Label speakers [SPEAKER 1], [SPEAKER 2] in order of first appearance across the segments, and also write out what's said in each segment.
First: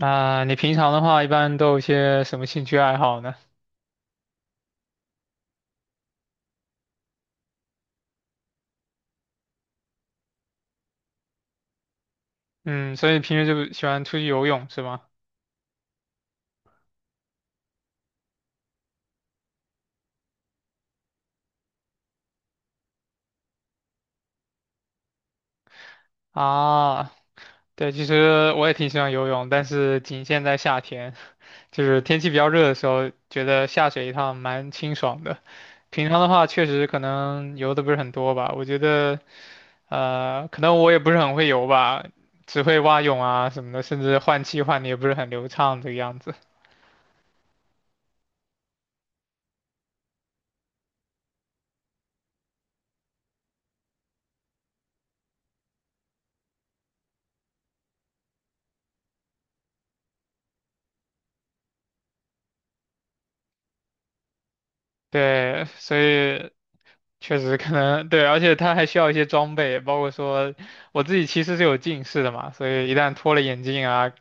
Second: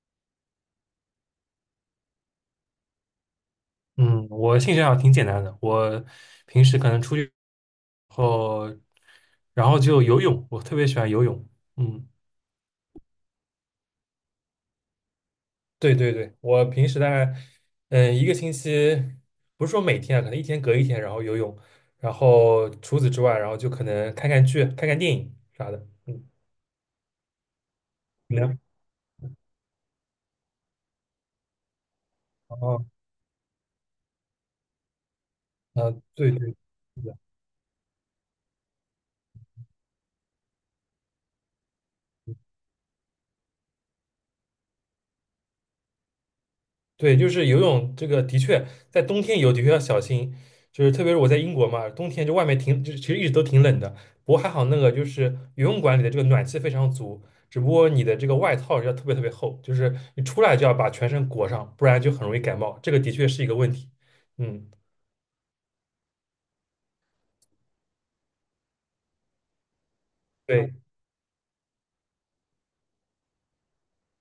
[SPEAKER 1] 啊，你平常的话，一般都有些什么兴趣爱好呢？
[SPEAKER 2] 嗯，我兴趣爱好挺简单的，我平时可能出去后，然后就游泳，我特别喜欢游泳。嗯，
[SPEAKER 1] 嗯，所以平时就喜欢出去游泳是吗？
[SPEAKER 2] 对对对，我平时大概一个星期，不是说每天啊，可能一天隔一天，然后游泳，然后除此之外，然后就可能看看剧、看看电影啥的。嗯，
[SPEAKER 1] 啊，对，其
[SPEAKER 2] 你
[SPEAKER 1] 实
[SPEAKER 2] 呢？
[SPEAKER 1] 我也挺喜欢游泳，但是仅限在夏天，就是天气比较热的
[SPEAKER 2] 哦，
[SPEAKER 1] 时候，觉得下水一趟蛮清爽的。
[SPEAKER 2] 啊，
[SPEAKER 1] 平常的
[SPEAKER 2] 对
[SPEAKER 1] 话，
[SPEAKER 2] 对，
[SPEAKER 1] 确实可能游的不是很多吧。我觉得，可能我也不是很会游吧，只会蛙泳啊什么的，甚至换气换的也不是很流畅这个样子。
[SPEAKER 2] 对，就是游泳这个的确在冬天游的确要小心，就是特别是我在英国嘛，冬天就外面挺，就是其实一直都挺冷的。不过还好那个就是游泳馆里的这个暖气非常足，只不过你的这个外套要特别特别厚，就是你出来就要把全身裹上，不然就很容易感冒。这个的确是一个问题。嗯，
[SPEAKER 1] 对，所以确实可能对，而且它还需要一些装备，包括说
[SPEAKER 2] 对
[SPEAKER 1] 我自己其实是有近视的嘛，所以一旦脱了眼镜啊，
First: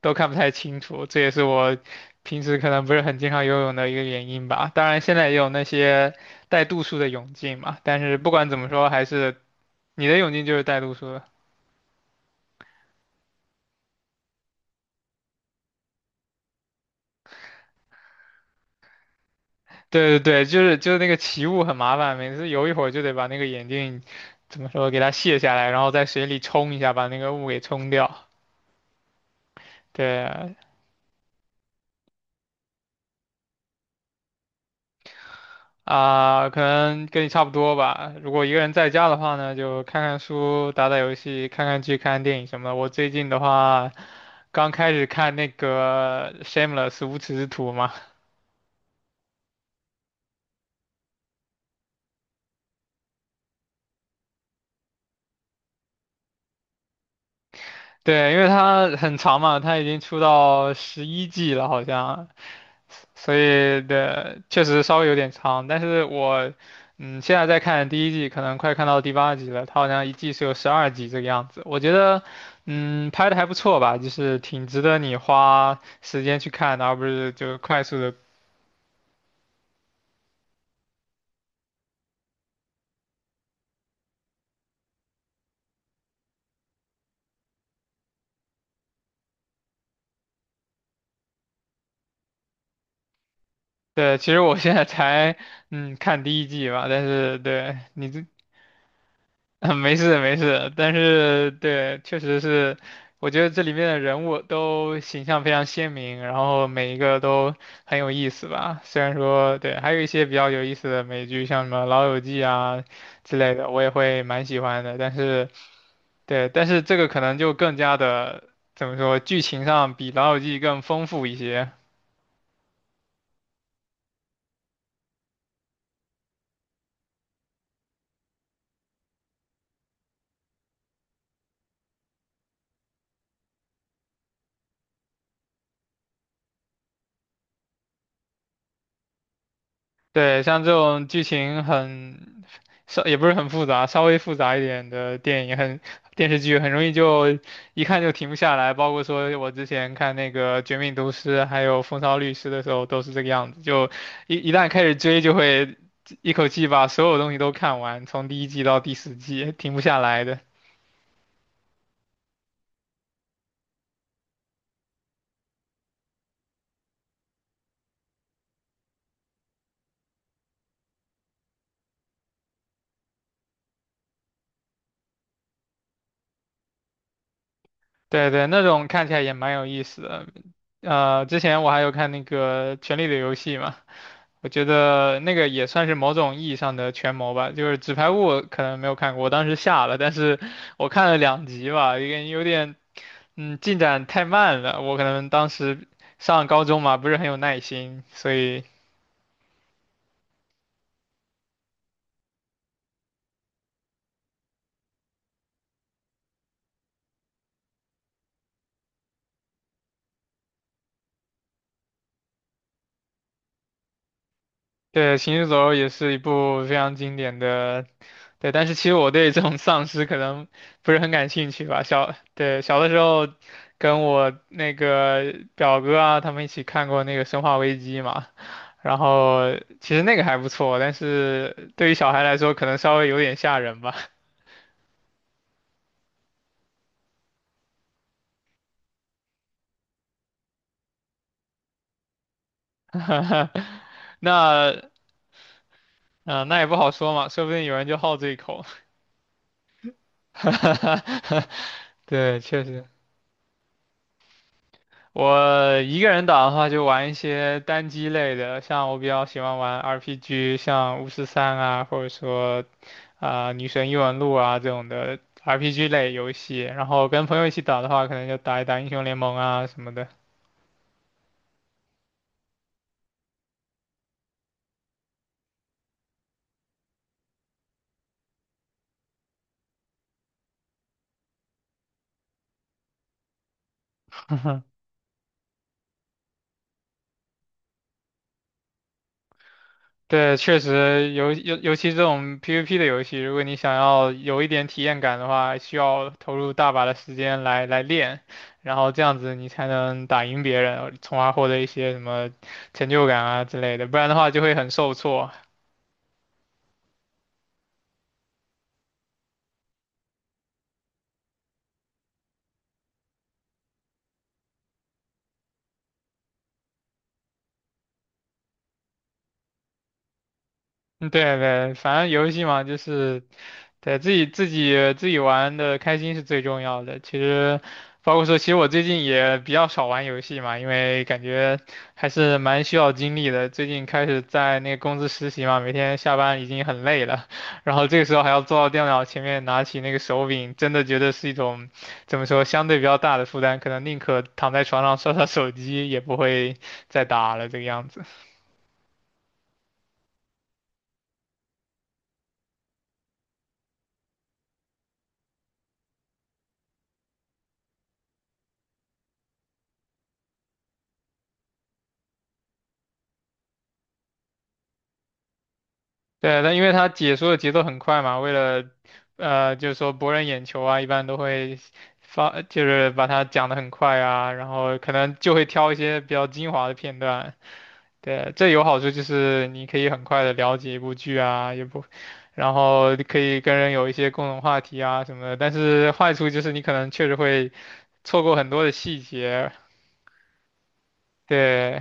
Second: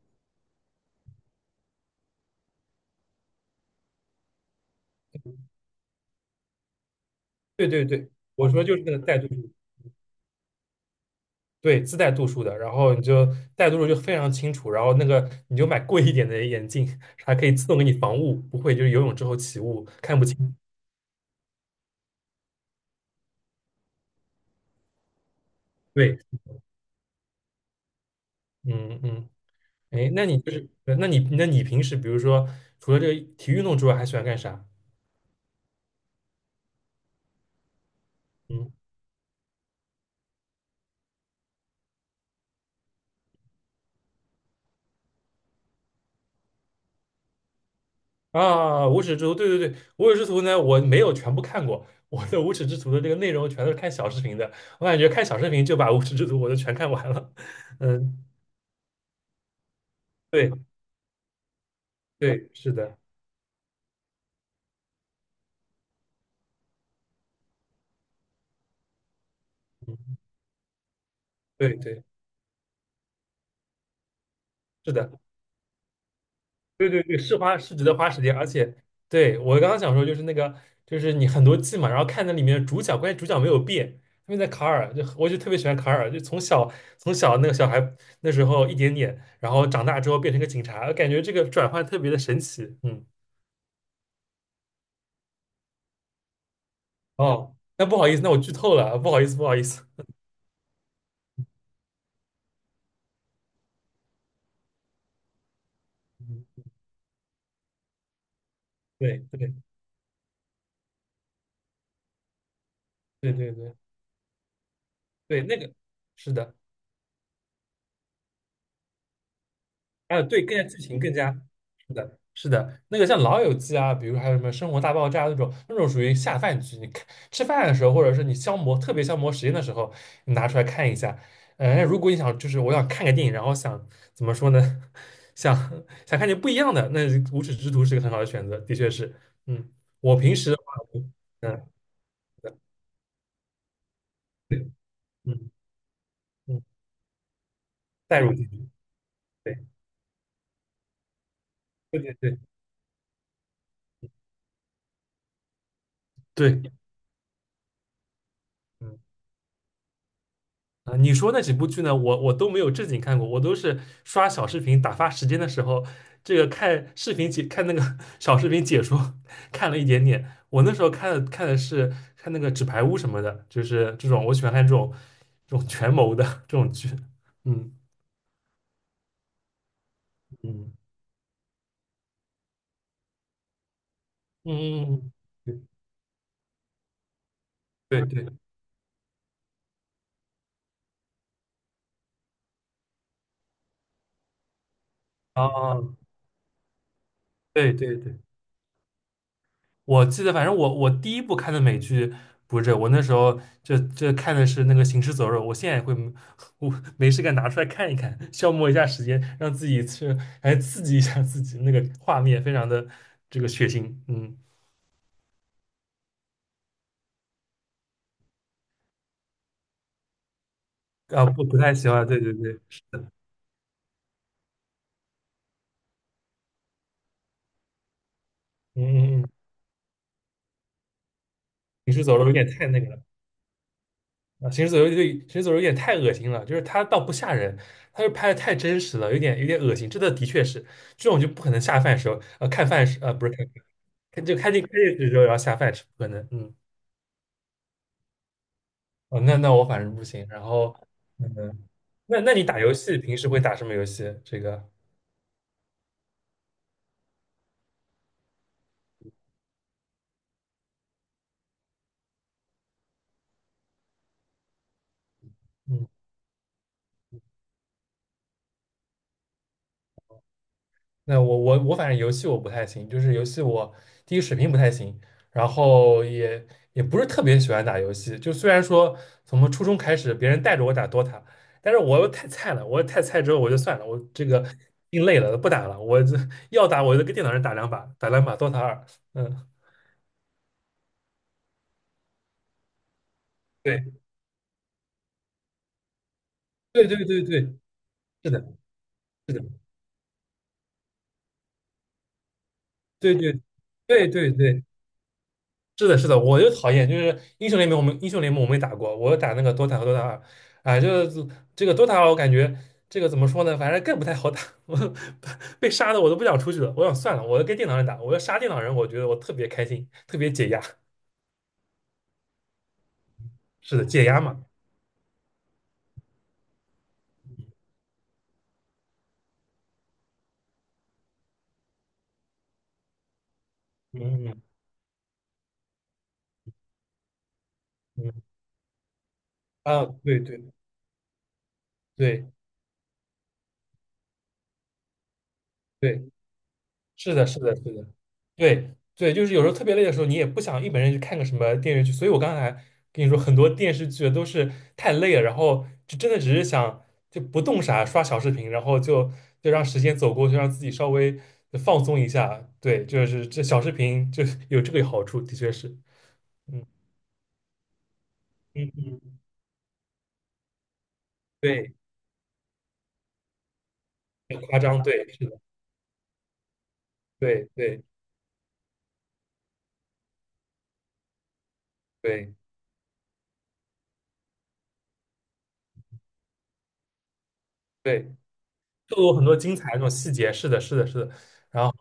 [SPEAKER 1] 都看不太清楚，这也是我平时可能不是很经常游泳的一个原因吧。当然，现在也有那些带度数的泳镜
[SPEAKER 2] 对
[SPEAKER 1] 嘛，
[SPEAKER 2] 对
[SPEAKER 1] 但
[SPEAKER 2] 对，
[SPEAKER 1] 是不
[SPEAKER 2] 我
[SPEAKER 1] 管怎
[SPEAKER 2] 说
[SPEAKER 1] 么
[SPEAKER 2] 就是
[SPEAKER 1] 说，
[SPEAKER 2] 那个
[SPEAKER 1] 还
[SPEAKER 2] 带度
[SPEAKER 1] 是
[SPEAKER 2] 数，
[SPEAKER 1] 你的泳镜就是带度数的。
[SPEAKER 2] 对，自带度数的，然后你就带度数就非常清楚，然后那个你就买贵一点的眼镜，还可以自动给你防雾，不会就是游泳之后起雾看
[SPEAKER 1] 对对
[SPEAKER 2] 不
[SPEAKER 1] 对，
[SPEAKER 2] 清。
[SPEAKER 1] 就是那个起雾很麻烦，每次游一会儿就得把那个眼镜怎么说给它卸下来，然后在
[SPEAKER 2] 对，
[SPEAKER 1] 水里冲一下，把那个雾给冲掉。
[SPEAKER 2] 嗯嗯，哎，那你就
[SPEAKER 1] 对
[SPEAKER 2] 是，那你那你平时比如说，除了这个体育运动之外，还喜欢干啥？
[SPEAKER 1] 啊，可能跟你差不多吧。如果一个
[SPEAKER 2] 嗯
[SPEAKER 1] 人在家的话呢，就看看书、打打游戏、看看剧、看看电影什么的。我最近的话，刚开始看那个《Shameless》无耻之徒嘛，
[SPEAKER 2] 啊，无耻之徒，对对对，无耻之徒呢，我没有全部看过，我的无耻之徒的这个内容全都是看小视频的，我感觉看小视频就把无耻之徒我都全看完了。嗯，
[SPEAKER 1] 对，因为它很长嘛，它已经出
[SPEAKER 2] 对
[SPEAKER 1] 到11季了，好像。
[SPEAKER 2] 对，是的，
[SPEAKER 1] 所以的确实稍微有点长，但是我现在在看第一季，可能快看到第8集了，它好像一
[SPEAKER 2] 嗯，
[SPEAKER 1] 季是有12集这个样子，
[SPEAKER 2] 对
[SPEAKER 1] 我觉
[SPEAKER 2] 对
[SPEAKER 1] 得拍的还不错吧，就是挺值
[SPEAKER 2] 是
[SPEAKER 1] 得你
[SPEAKER 2] 的。
[SPEAKER 1] 花时间去看的，
[SPEAKER 2] 对
[SPEAKER 1] 而
[SPEAKER 2] 对
[SPEAKER 1] 不
[SPEAKER 2] 对，
[SPEAKER 1] 是
[SPEAKER 2] 是花
[SPEAKER 1] 就
[SPEAKER 2] 是
[SPEAKER 1] 快
[SPEAKER 2] 值得
[SPEAKER 1] 速
[SPEAKER 2] 花
[SPEAKER 1] 的。
[SPEAKER 2] 时间，而且对我刚刚想说就是那个就是你很多季嘛，然后看那里面的主角，关键主角没有变，他们在卡尔，就我就特别喜欢卡尔，就从小那个小孩那时候一点点，然后长大之后变成个警察，感觉这个转换特别的神奇，嗯，
[SPEAKER 1] 对，其实我现在才看第一季吧，但是
[SPEAKER 2] 哦，
[SPEAKER 1] 对
[SPEAKER 2] 那不好
[SPEAKER 1] 你
[SPEAKER 2] 意思，
[SPEAKER 1] 这
[SPEAKER 2] 那我剧透了，不好意思不好 意
[SPEAKER 1] 啊，
[SPEAKER 2] 思，
[SPEAKER 1] 没事没事，但是对，确实是，我觉得这里面的人物都形象非常鲜明，然
[SPEAKER 2] 嗯，
[SPEAKER 1] 后每一个都很有意思吧。虽然
[SPEAKER 2] 对对
[SPEAKER 1] 说对，还有一些比较有意思的美剧，像什么《老友记》啊
[SPEAKER 2] 对
[SPEAKER 1] 之
[SPEAKER 2] 对
[SPEAKER 1] 类的，
[SPEAKER 2] 对
[SPEAKER 1] 我也会蛮喜欢的。但
[SPEAKER 2] 对，
[SPEAKER 1] 是
[SPEAKER 2] 那个是
[SPEAKER 1] 对，
[SPEAKER 2] 的。
[SPEAKER 1] 但是这个可能就更加的怎么说，剧情上比
[SPEAKER 2] 还有
[SPEAKER 1] 《老友
[SPEAKER 2] 对更
[SPEAKER 1] 记》
[SPEAKER 2] 加剧
[SPEAKER 1] 更
[SPEAKER 2] 情
[SPEAKER 1] 丰
[SPEAKER 2] 更
[SPEAKER 1] 富
[SPEAKER 2] 加
[SPEAKER 1] 一些。
[SPEAKER 2] 是的，是的，那个像《老友记》啊，比如还有什么《生活大爆炸》那种，那种属于下饭剧，你看吃饭的时候，或者是你特别消磨时间的时候，你拿出来看一下。如果你想就是我想看个电影，然后想怎么说呢，想想看点不一样的，那《无耻之徒》是个很好的选择，的确是。嗯，我平
[SPEAKER 1] 对，
[SPEAKER 2] 时的
[SPEAKER 1] 像这
[SPEAKER 2] 话，我
[SPEAKER 1] 种剧情
[SPEAKER 2] 嗯
[SPEAKER 1] 很稍也不是很复杂，稍微复杂
[SPEAKER 2] 对
[SPEAKER 1] 一点的电
[SPEAKER 2] 嗯
[SPEAKER 1] 影很电视
[SPEAKER 2] 嗯，
[SPEAKER 1] 剧
[SPEAKER 2] 嗯
[SPEAKER 1] 很容易就一看就
[SPEAKER 2] 代
[SPEAKER 1] 停
[SPEAKER 2] 入
[SPEAKER 1] 不
[SPEAKER 2] 进
[SPEAKER 1] 下
[SPEAKER 2] 去，
[SPEAKER 1] 来。包括说我
[SPEAKER 2] 对
[SPEAKER 1] 之前看那个《绝命毒师》还有《风
[SPEAKER 2] 对对
[SPEAKER 1] 骚律
[SPEAKER 2] 对
[SPEAKER 1] 师》的时候都是这个样子，就一旦开始追就会一口
[SPEAKER 2] 对，
[SPEAKER 1] 气把所有东西都看完，从第一季到第
[SPEAKER 2] 嗯。
[SPEAKER 1] 十季停不下来的。
[SPEAKER 2] 啊，你说那几部剧呢？我都没有正经看过，我都是刷小视频打发时间的时候，这个看视频解看那个 小视频解说，看了一点点。我那时候看的是看那个《纸牌屋》什么的，就是这种我喜欢看这种这种权谋的这种剧。嗯
[SPEAKER 1] 对对，那种看起来也蛮有意思的。
[SPEAKER 2] 嗯，
[SPEAKER 1] 之前我还有看那个《权力的游戏》嘛，我觉
[SPEAKER 2] 嗯嗯
[SPEAKER 1] 得那个也
[SPEAKER 2] 嗯，
[SPEAKER 1] 算是某种意义上的权谋吧。就是《纸
[SPEAKER 2] 对
[SPEAKER 1] 牌屋》
[SPEAKER 2] 对对，
[SPEAKER 1] 我可能没有看过，我当时下了，但是我看了2集吧，有点，嗯，进展太慢了。我可能当
[SPEAKER 2] 啊，
[SPEAKER 1] 时上高中嘛，不是很有耐
[SPEAKER 2] 对对
[SPEAKER 1] 心，
[SPEAKER 2] 对，
[SPEAKER 1] 所以
[SPEAKER 2] 我记得，反正我第一部看的美剧不是这个我那时候就看的是那个《行尸走肉》，我现在也会没 我没事干拿出来看一看，消磨一下时间，让自己去哎刺激一下自己，那个画面非常的这个血腥，嗯
[SPEAKER 1] 对《行尸走肉》也是一部非常经典的对，但是其实我对这种丧尸可能不是很
[SPEAKER 2] 啊
[SPEAKER 1] 感
[SPEAKER 2] 不
[SPEAKER 1] 兴
[SPEAKER 2] 不
[SPEAKER 1] 趣
[SPEAKER 2] 太
[SPEAKER 1] 吧。
[SPEAKER 2] 喜欢，
[SPEAKER 1] 小，
[SPEAKER 2] 对对对，
[SPEAKER 1] 对，小
[SPEAKER 2] 是
[SPEAKER 1] 的时
[SPEAKER 2] 的，
[SPEAKER 1] 候跟我那个表哥啊，他们一起看过那个《生化危机》嘛，
[SPEAKER 2] 嗯
[SPEAKER 1] 然
[SPEAKER 2] 嗯嗯，
[SPEAKER 1] 后其实那个还不错，但是对于
[SPEAKER 2] 《行尸
[SPEAKER 1] 小
[SPEAKER 2] 走
[SPEAKER 1] 孩
[SPEAKER 2] 肉》有
[SPEAKER 1] 来
[SPEAKER 2] 点
[SPEAKER 1] 说，可
[SPEAKER 2] 太
[SPEAKER 1] 能
[SPEAKER 2] 那个
[SPEAKER 1] 稍
[SPEAKER 2] 了。
[SPEAKER 1] 微有点吓人吧。
[SPEAKER 2] 啊，行尸走肉对，行尸走肉有点太恶心了，就是它倒不吓人，它就拍的太真实了，有点恶心。这的的确是这种就不可能下饭时候，看饭时，不是看饭看就看进看
[SPEAKER 1] 那，
[SPEAKER 2] 电视的时候要下饭吃，不可能。
[SPEAKER 1] 嗯、
[SPEAKER 2] 嗯，
[SPEAKER 1] 那也不好说嘛，说不定有人就好这一口。
[SPEAKER 2] 哦，那那我反正不行。然后，嗯，那那
[SPEAKER 1] 对，
[SPEAKER 2] 你打
[SPEAKER 1] 确
[SPEAKER 2] 游
[SPEAKER 1] 实。
[SPEAKER 2] 戏平时会打什么游戏？这个，
[SPEAKER 1] 我一个人打的话，就玩一些单机类的，像我比较喜欢玩 RPG,像巫师三啊，或者说啊、女神异闻录啊这种的
[SPEAKER 2] 嗯。
[SPEAKER 1] RPG 类游戏。然后跟朋友一起打的话，可能就打一打英雄联盟啊什么的。
[SPEAKER 2] 那我反正游戏我不太行，就是游戏我第一水平不太行，然后也也不是特别喜欢打游戏。就虽然说从初中开始别人带着我打 DOTA，但是我又太菜了，我太菜之后我就算了，我这个心累了不打了，我这要打我就跟电脑上打两把，打两把 DOTA 二。嗯，
[SPEAKER 1] 对，确实，尤其这种 PVP 的游戏，如果你想
[SPEAKER 2] 对
[SPEAKER 1] 要有一点体验感的话，需要投入大把
[SPEAKER 2] 对
[SPEAKER 1] 的
[SPEAKER 2] 对
[SPEAKER 1] 时
[SPEAKER 2] 对对，
[SPEAKER 1] 间来练，
[SPEAKER 2] 是的，
[SPEAKER 1] 然后这样
[SPEAKER 2] 是
[SPEAKER 1] 子
[SPEAKER 2] 的，
[SPEAKER 1] 你才能打赢别人，从而获得一些什么成就
[SPEAKER 2] 对
[SPEAKER 1] 感
[SPEAKER 2] 对
[SPEAKER 1] 啊之类的，不然
[SPEAKER 2] 对
[SPEAKER 1] 的话
[SPEAKER 2] 对
[SPEAKER 1] 就会
[SPEAKER 2] 对
[SPEAKER 1] 很受挫。
[SPEAKER 2] 是的，是的，我就讨厌，就是英雄联盟，我们英雄联盟我没打过，我打那个 DOTA 和 DOTA 二，啊，就是这个 DOTA 二，我感觉这个怎么说呢，反正更不太好打，我被杀的我都不想出去了，我想算了，我要跟电脑人打，我要杀电脑人，我觉得我特别开心，特别解压，
[SPEAKER 1] 嗯对对，反正游戏嘛，就是
[SPEAKER 2] 是的，
[SPEAKER 1] 对，
[SPEAKER 2] 解
[SPEAKER 1] 自
[SPEAKER 2] 压
[SPEAKER 1] 己
[SPEAKER 2] 嘛，
[SPEAKER 1] 自己自己玩的开心是最重要的。其实，包括说，其实我最近也比较少玩游戏嘛，因为感觉还是蛮需要精力的。最近开始
[SPEAKER 2] 嗯嗯
[SPEAKER 1] 在那个公司实习嘛，每天下班已经很累了，然后这个
[SPEAKER 2] 嗯，
[SPEAKER 1] 时候还要坐到电脑前面拿起
[SPEAKER 2] 啊，
[SPEAKER 1] 那个
[SPEAKER 2] 对
[SPEAKER 1] 手
[SPEAKER 2] 对
[SPEAKER 1] 柄，真的觉得是一种怎么
[SPEAKER 2] 对
[SPEAKER 1] 说相对比较大的负担，可能宁可躺在床上刷刷手机，也
[SPEAKER 2] 对。
[SPEAKER 1] 不会再
[SPEAKER 2] 是的，
[SPEAKER 1] 打
[SPEAKER 2] 是
[SPEAKER 1] 了
[SPEAKER 2] 的，
[SPEAKER 1] 这
[SPEAKER 2] 是
[SPEAKER 1] 个样
[SPEAKER 2] 的，
[SPEAKER 1] 子。
[SPEAKER 2] 对对，就是有时候特别累的时候，你也不想一本正经去看个什么电视剧，所以我刚才跟你说，很多电视剧都是太累了，然后就真的只是想就不动啥，刷小视频，然后就让时间走过去，让自己稍微放松一下。对，就是这小视频就 有这个好处，的确是，
[SPEAKER 1] 对，那因
[SPEAKER 2] 嗯
[SPEAKER 1] 为他解说的节奏很快嘛，为了
[SPEAKER 2] 嗯嗯，
[SPEAKER 1] 就是说博人眼球啊，一般都会
[SPEAKER 2] 对，
[SPEAKER 1] 发，就是把它讲得很快啊，
[SPEAKER 2] 很
[SPEAKER 1] 然
[SPEAKER 2] 夸
[SPEAKER 1] 后
[SPEAKER 2] 张，
[SPEAKER 1] 可
[SPEAKER 2] 对，
[SPEAKER 1] 能
[SPEAKER 2] 是
[SPEAKER 1] 就
[SPEAKER 2] 的，
[SPEAKER 1] 会挑一些比较精华的片段。
[SPEAKER 2] 对对
[SPEAKER 1] 对，这有好处就是你可以很快的了解一部剧啊，也不，
[SPEAKER 2] 对
[SPEAKER 1] 然后可以跟人有一些共同话题啊什么的。但是坏处就是你可能确实会
[SPEAKER 2] 对，
[SPEAKER 1] 错过很多的
[SPEAKER 2] 就
[SPEAKER 1] 细
[SPEAKER 2] 有很多
[SPEAKER 1] 节。
[SPEAKER 2] 精彩的那种细节，是的，是的，是的。然后。
[SPEAKER 1] 对，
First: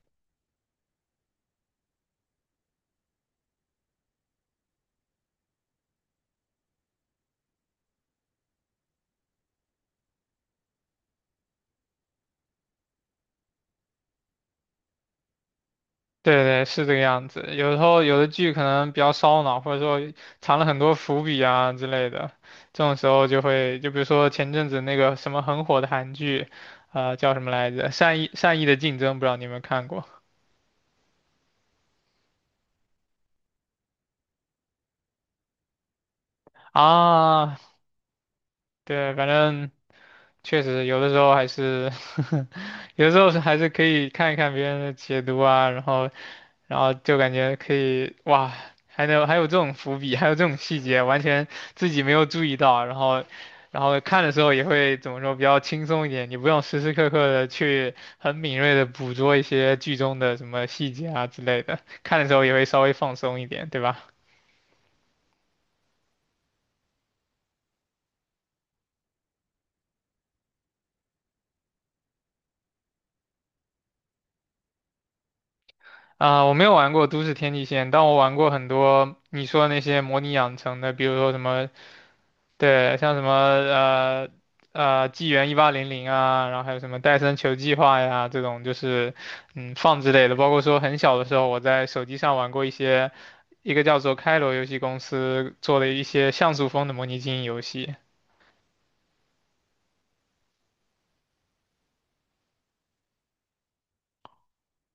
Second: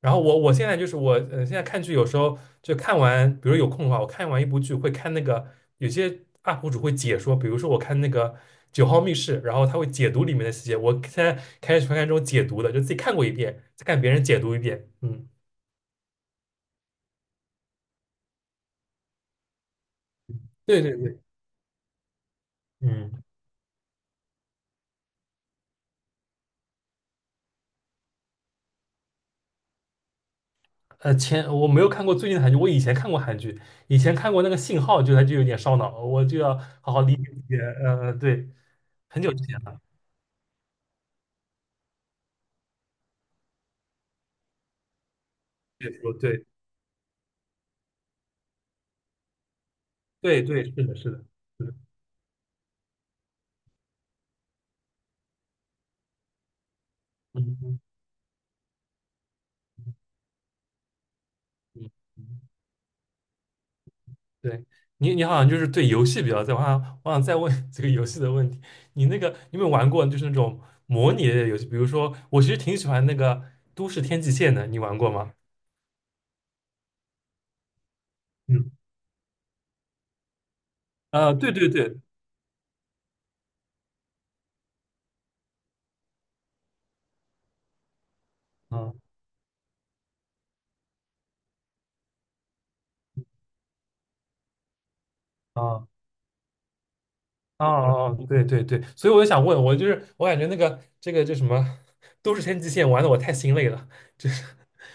[SPEAKER 2] 然后我现在就是我，现在看剧有时候就看完，比如有空的话，我看完一部剧会看那个有些 UP 主会解说，比如说我看那个《九号密室》，然后他会解读里面的细节。我现在开始看这种解读的，就自己看过一遍，再看别人解读一遍。嗯，
[SPEAKER 1] 对对，是这个样子。有时候有的剧可能比较烧脑，或者说藏了很
[SPEAKER 2] 对对
[SPEAKER 1] 多
[SPEAKER 2] 对，
[SPEAKER 1] 伏笔啊之类的，这种时
[SPEAKER 2] 嗯，
[SPEAKER 1] 候就会，就比如说前阵子那个什么很火的韩剧，叫什么来着？《善意的竞争》，不知道你有没有看过
[SPEAKER 2] 前我没有看过最近的韩剧，我以前看过韩剧，以前看过那个《信号》，就它就有点烧脑，我就要好好理解理
[SPEAKER 1] 啊？
[SPEAKER 2] 解。对，
[SPEAKER 1] 对，
[SPEAKER 2] 很
[SPEAKER 1] 反
[SPEAKER 2] 久之前
[SPEAKER 1] 正
[SPEAKER 2] 了，
[SPEAKER 1] 确实有的时候还是，有的时候是还是可以看一看别人的解读啊，然
[SPEAKER 2] 解
[SPEAKER 1] 后，
[SPEAKER 2] 说，对
[SPEAKER 1] 然后就感觉可以，哇，还有这种伏笔，还有
[SPEAKER 2] 对
[SPEAKER 1] 这种
[SPEAKER 2] 对，是
[SPEAKER 1] 细
[SPEAKER 2] 的，
[SPEAKER 1] 节，
[SPEAKER 2] 是
[SPEAKER 1] 完
[SPEAKER 2] 的，
[SPEAKER 1] 全
[SPEAKER 2] 是的，
[SPEAKER 1] 自己没有注意到，然后，然后看的时候也会怎么说，比较轻松一点，你不用时时刻刻的
[SPEAKER 2] 嗯嗯
[SPEAKER 1] 去很敏锐的捕捉一些剧中的什么细节啊之类的，
[SPEAKER 2] 嗯。
[SPEAKER 1] 看的时
[SPEAKER 2] 嗯
[SPEAKER 1] 候也会稍微放松一点，对吧？
[SPEAKER 2] 对你，你好像就是对游戏比较在行。我想，我想再问 这个游戏的问题。你那个，你有没有玩过就是那种模拟类的游戏？比如说，我其实挺喜欢那个《都市天际线》的，你玩过吗？
[SPEAKER 1] 啊，我没有玩过都市天际线，但我玩过很
[SPEAKER 2] 嗯，
[SPEAKER 1] 多你说的那些模拟养成的，比如说
[SPEAKER 2] 啊、
[SPEAKER 1] 什
[SPEAKER 2] 对
[SPEAKER 1] 么，
[SPEAKER 2] 对对，
[SPEAKER 1] 对，像什么呃纪元1800啊，然后还有什么戴森球计划呀这种，就
[SPEAKER 2] 嗯
[SPEAKER 1] 是嗯放之类的。包括说很小的时候，我在手机上玩过一些一个叫做开罗游戏公司做
[SPEAKER 2] 啊、
[SPEAKER 1] 的一些像素风的模拟经营游
[SPEAKER 2] 哦
[SPEAKER 1] 戏。
[SPEAKER 2] 哦，哦对对对，所以我就想问，我就是我感觉那个这个叫什么都市天际线玩的我太心累了，就是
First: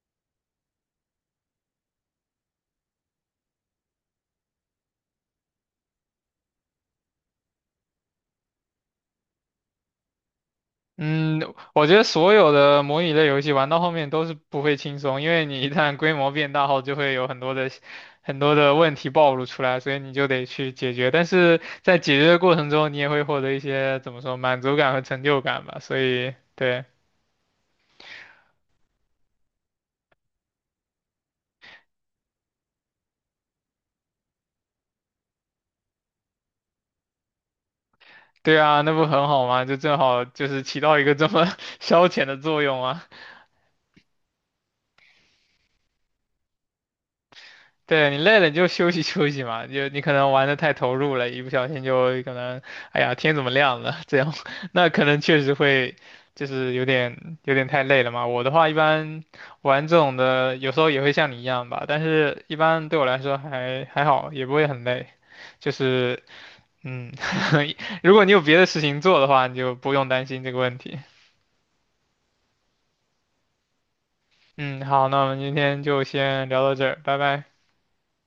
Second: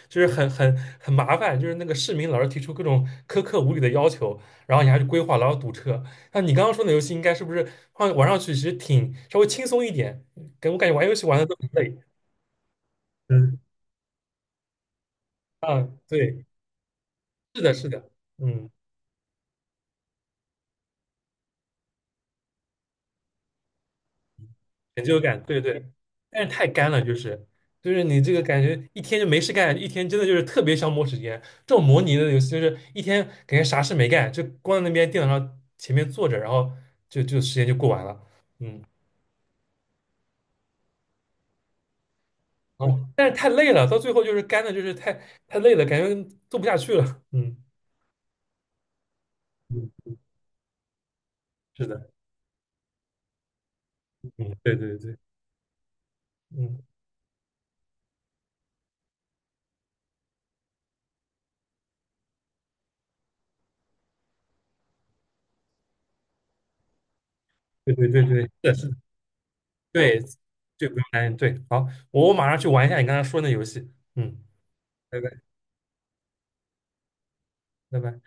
[SPEAKER 2] 就是很麻烦，就是那个市民老是提出各种苛刻无理的要求，然后你还去规划，然后堵车。那你刚刚说的游戏，应该是不是放玩上去其实挺稍微轻松一点？给我感觉玩游戏
[SPEAKER 1] 嗯，
[SPEAKER 2] 玩的都很
[SPEAKER 1] 我觉
[SPEAKER 2] 累。
[SPEAKER 1] 得所有的模拟类游戏
[SPEAKER 2] 嗯
[SPEAKER 1] 玩到后面都是不会轻松，因为你一
[SPEAKER 2] 啊，
[SPEAKER 1] 旦规模
[SPEAKER 2] 对，
[SPEAKER 1] 变大后，就会有很多
[SPEAKER 2] 是
[SPEAKER 1] 的
[SPEAKER 2] 的，是的，
[SPEAKER 1] 很多
[SPEAKER 2] 嗯。
[SPEAKER 1] 的问题暴露出来，所以你就得去解决。但是在解决的过程中，你也会获得一些怎么说满足感和
[SPEAKER 2] 成就
[SPEAKER 1] 成就
[SPEAKER 2] 感，对
[SPEAKER 1] 感吧。
[SPEAKER 2] 对，
[SPEAKER 1] 所以，
[SPEAKER 2] 但是太
[SPEAKER 1] 对
[SPEAKER 2] 干了，就是就是你这个感觉一天就没事干，一天真的就是特别消磨时间。这种模拟的游戏就是一天感觉啥事没干，就光在那边电脑上前面坐着，然后就时间就过完了，
[SPEAKER 1] 对啊，
[SPEAKER 2] 嗯，
[SPEAKER 1] 那不很好吗？就正好就是起到一个这么 消遣的作用啊。
[SPEAKER 2] 哦，但是太累了，到最后就是干的，就是太累了，感觉做不下去了，嗯
[SPEAKER 1] 对你累了，你就休息 休息嘛，
[SPEAKER 2] 嗯，
[SPEAKER 1] 就你可能玩的太投入了，一不小心
[SPEAKER 2] 是的，
[SPEAKER 1] 就可能，哎呀，天怎么亮了？这样，
[SPEAKER 2] 嗯，对
[SPEAKER 1] 那
[SPEAKER 2] 对
[SPEAKER 1] 可
[SPEAKER 2] 对，
[SPEAKER 1] 能确实会，就是
[SPEAKER 2] 嗯，
[SPEAKER 1] 有点太累了嘛。我的话，一般玩这种的，有时候也会像你一样吧，但是一般对我来说还还好，也不会很累。就是，嗯，
[SPEAKER 2] 对 对
[SPEAKER 1] 如
[SPEAKER 2] 对
[SPEAKER 1] 果你
[SPEAKER 2] 对，
[SPEAKER 1] 有
[SPEAKER 2] 是
[SPEAKER 1] 别的
[SPEAKER 2] 的，
[SPEAKER 1] 事
[SPEAKER 2] 是的
[SPEAKER 1] 情做的话，你就不用
[SPEAKER 2] 对
[SPEAKER 1] 担心这个问
[SPEAKER 2] 对，不
[SPEAKER 1] 题。
[SPEAKER 2] 用担心，对，好，我马上去玩一下你刚才说那游戏，嗯，
[SPEAKER 1] 嗯，好，
[SPEAKER 2] 拜
[SPEAKER 1] 那我
[SPEAKER 2] 拜，
[SPEAKER 1] 们今天就先聊到这儿，拜拜。
[SPEAKER 2] 拜拜。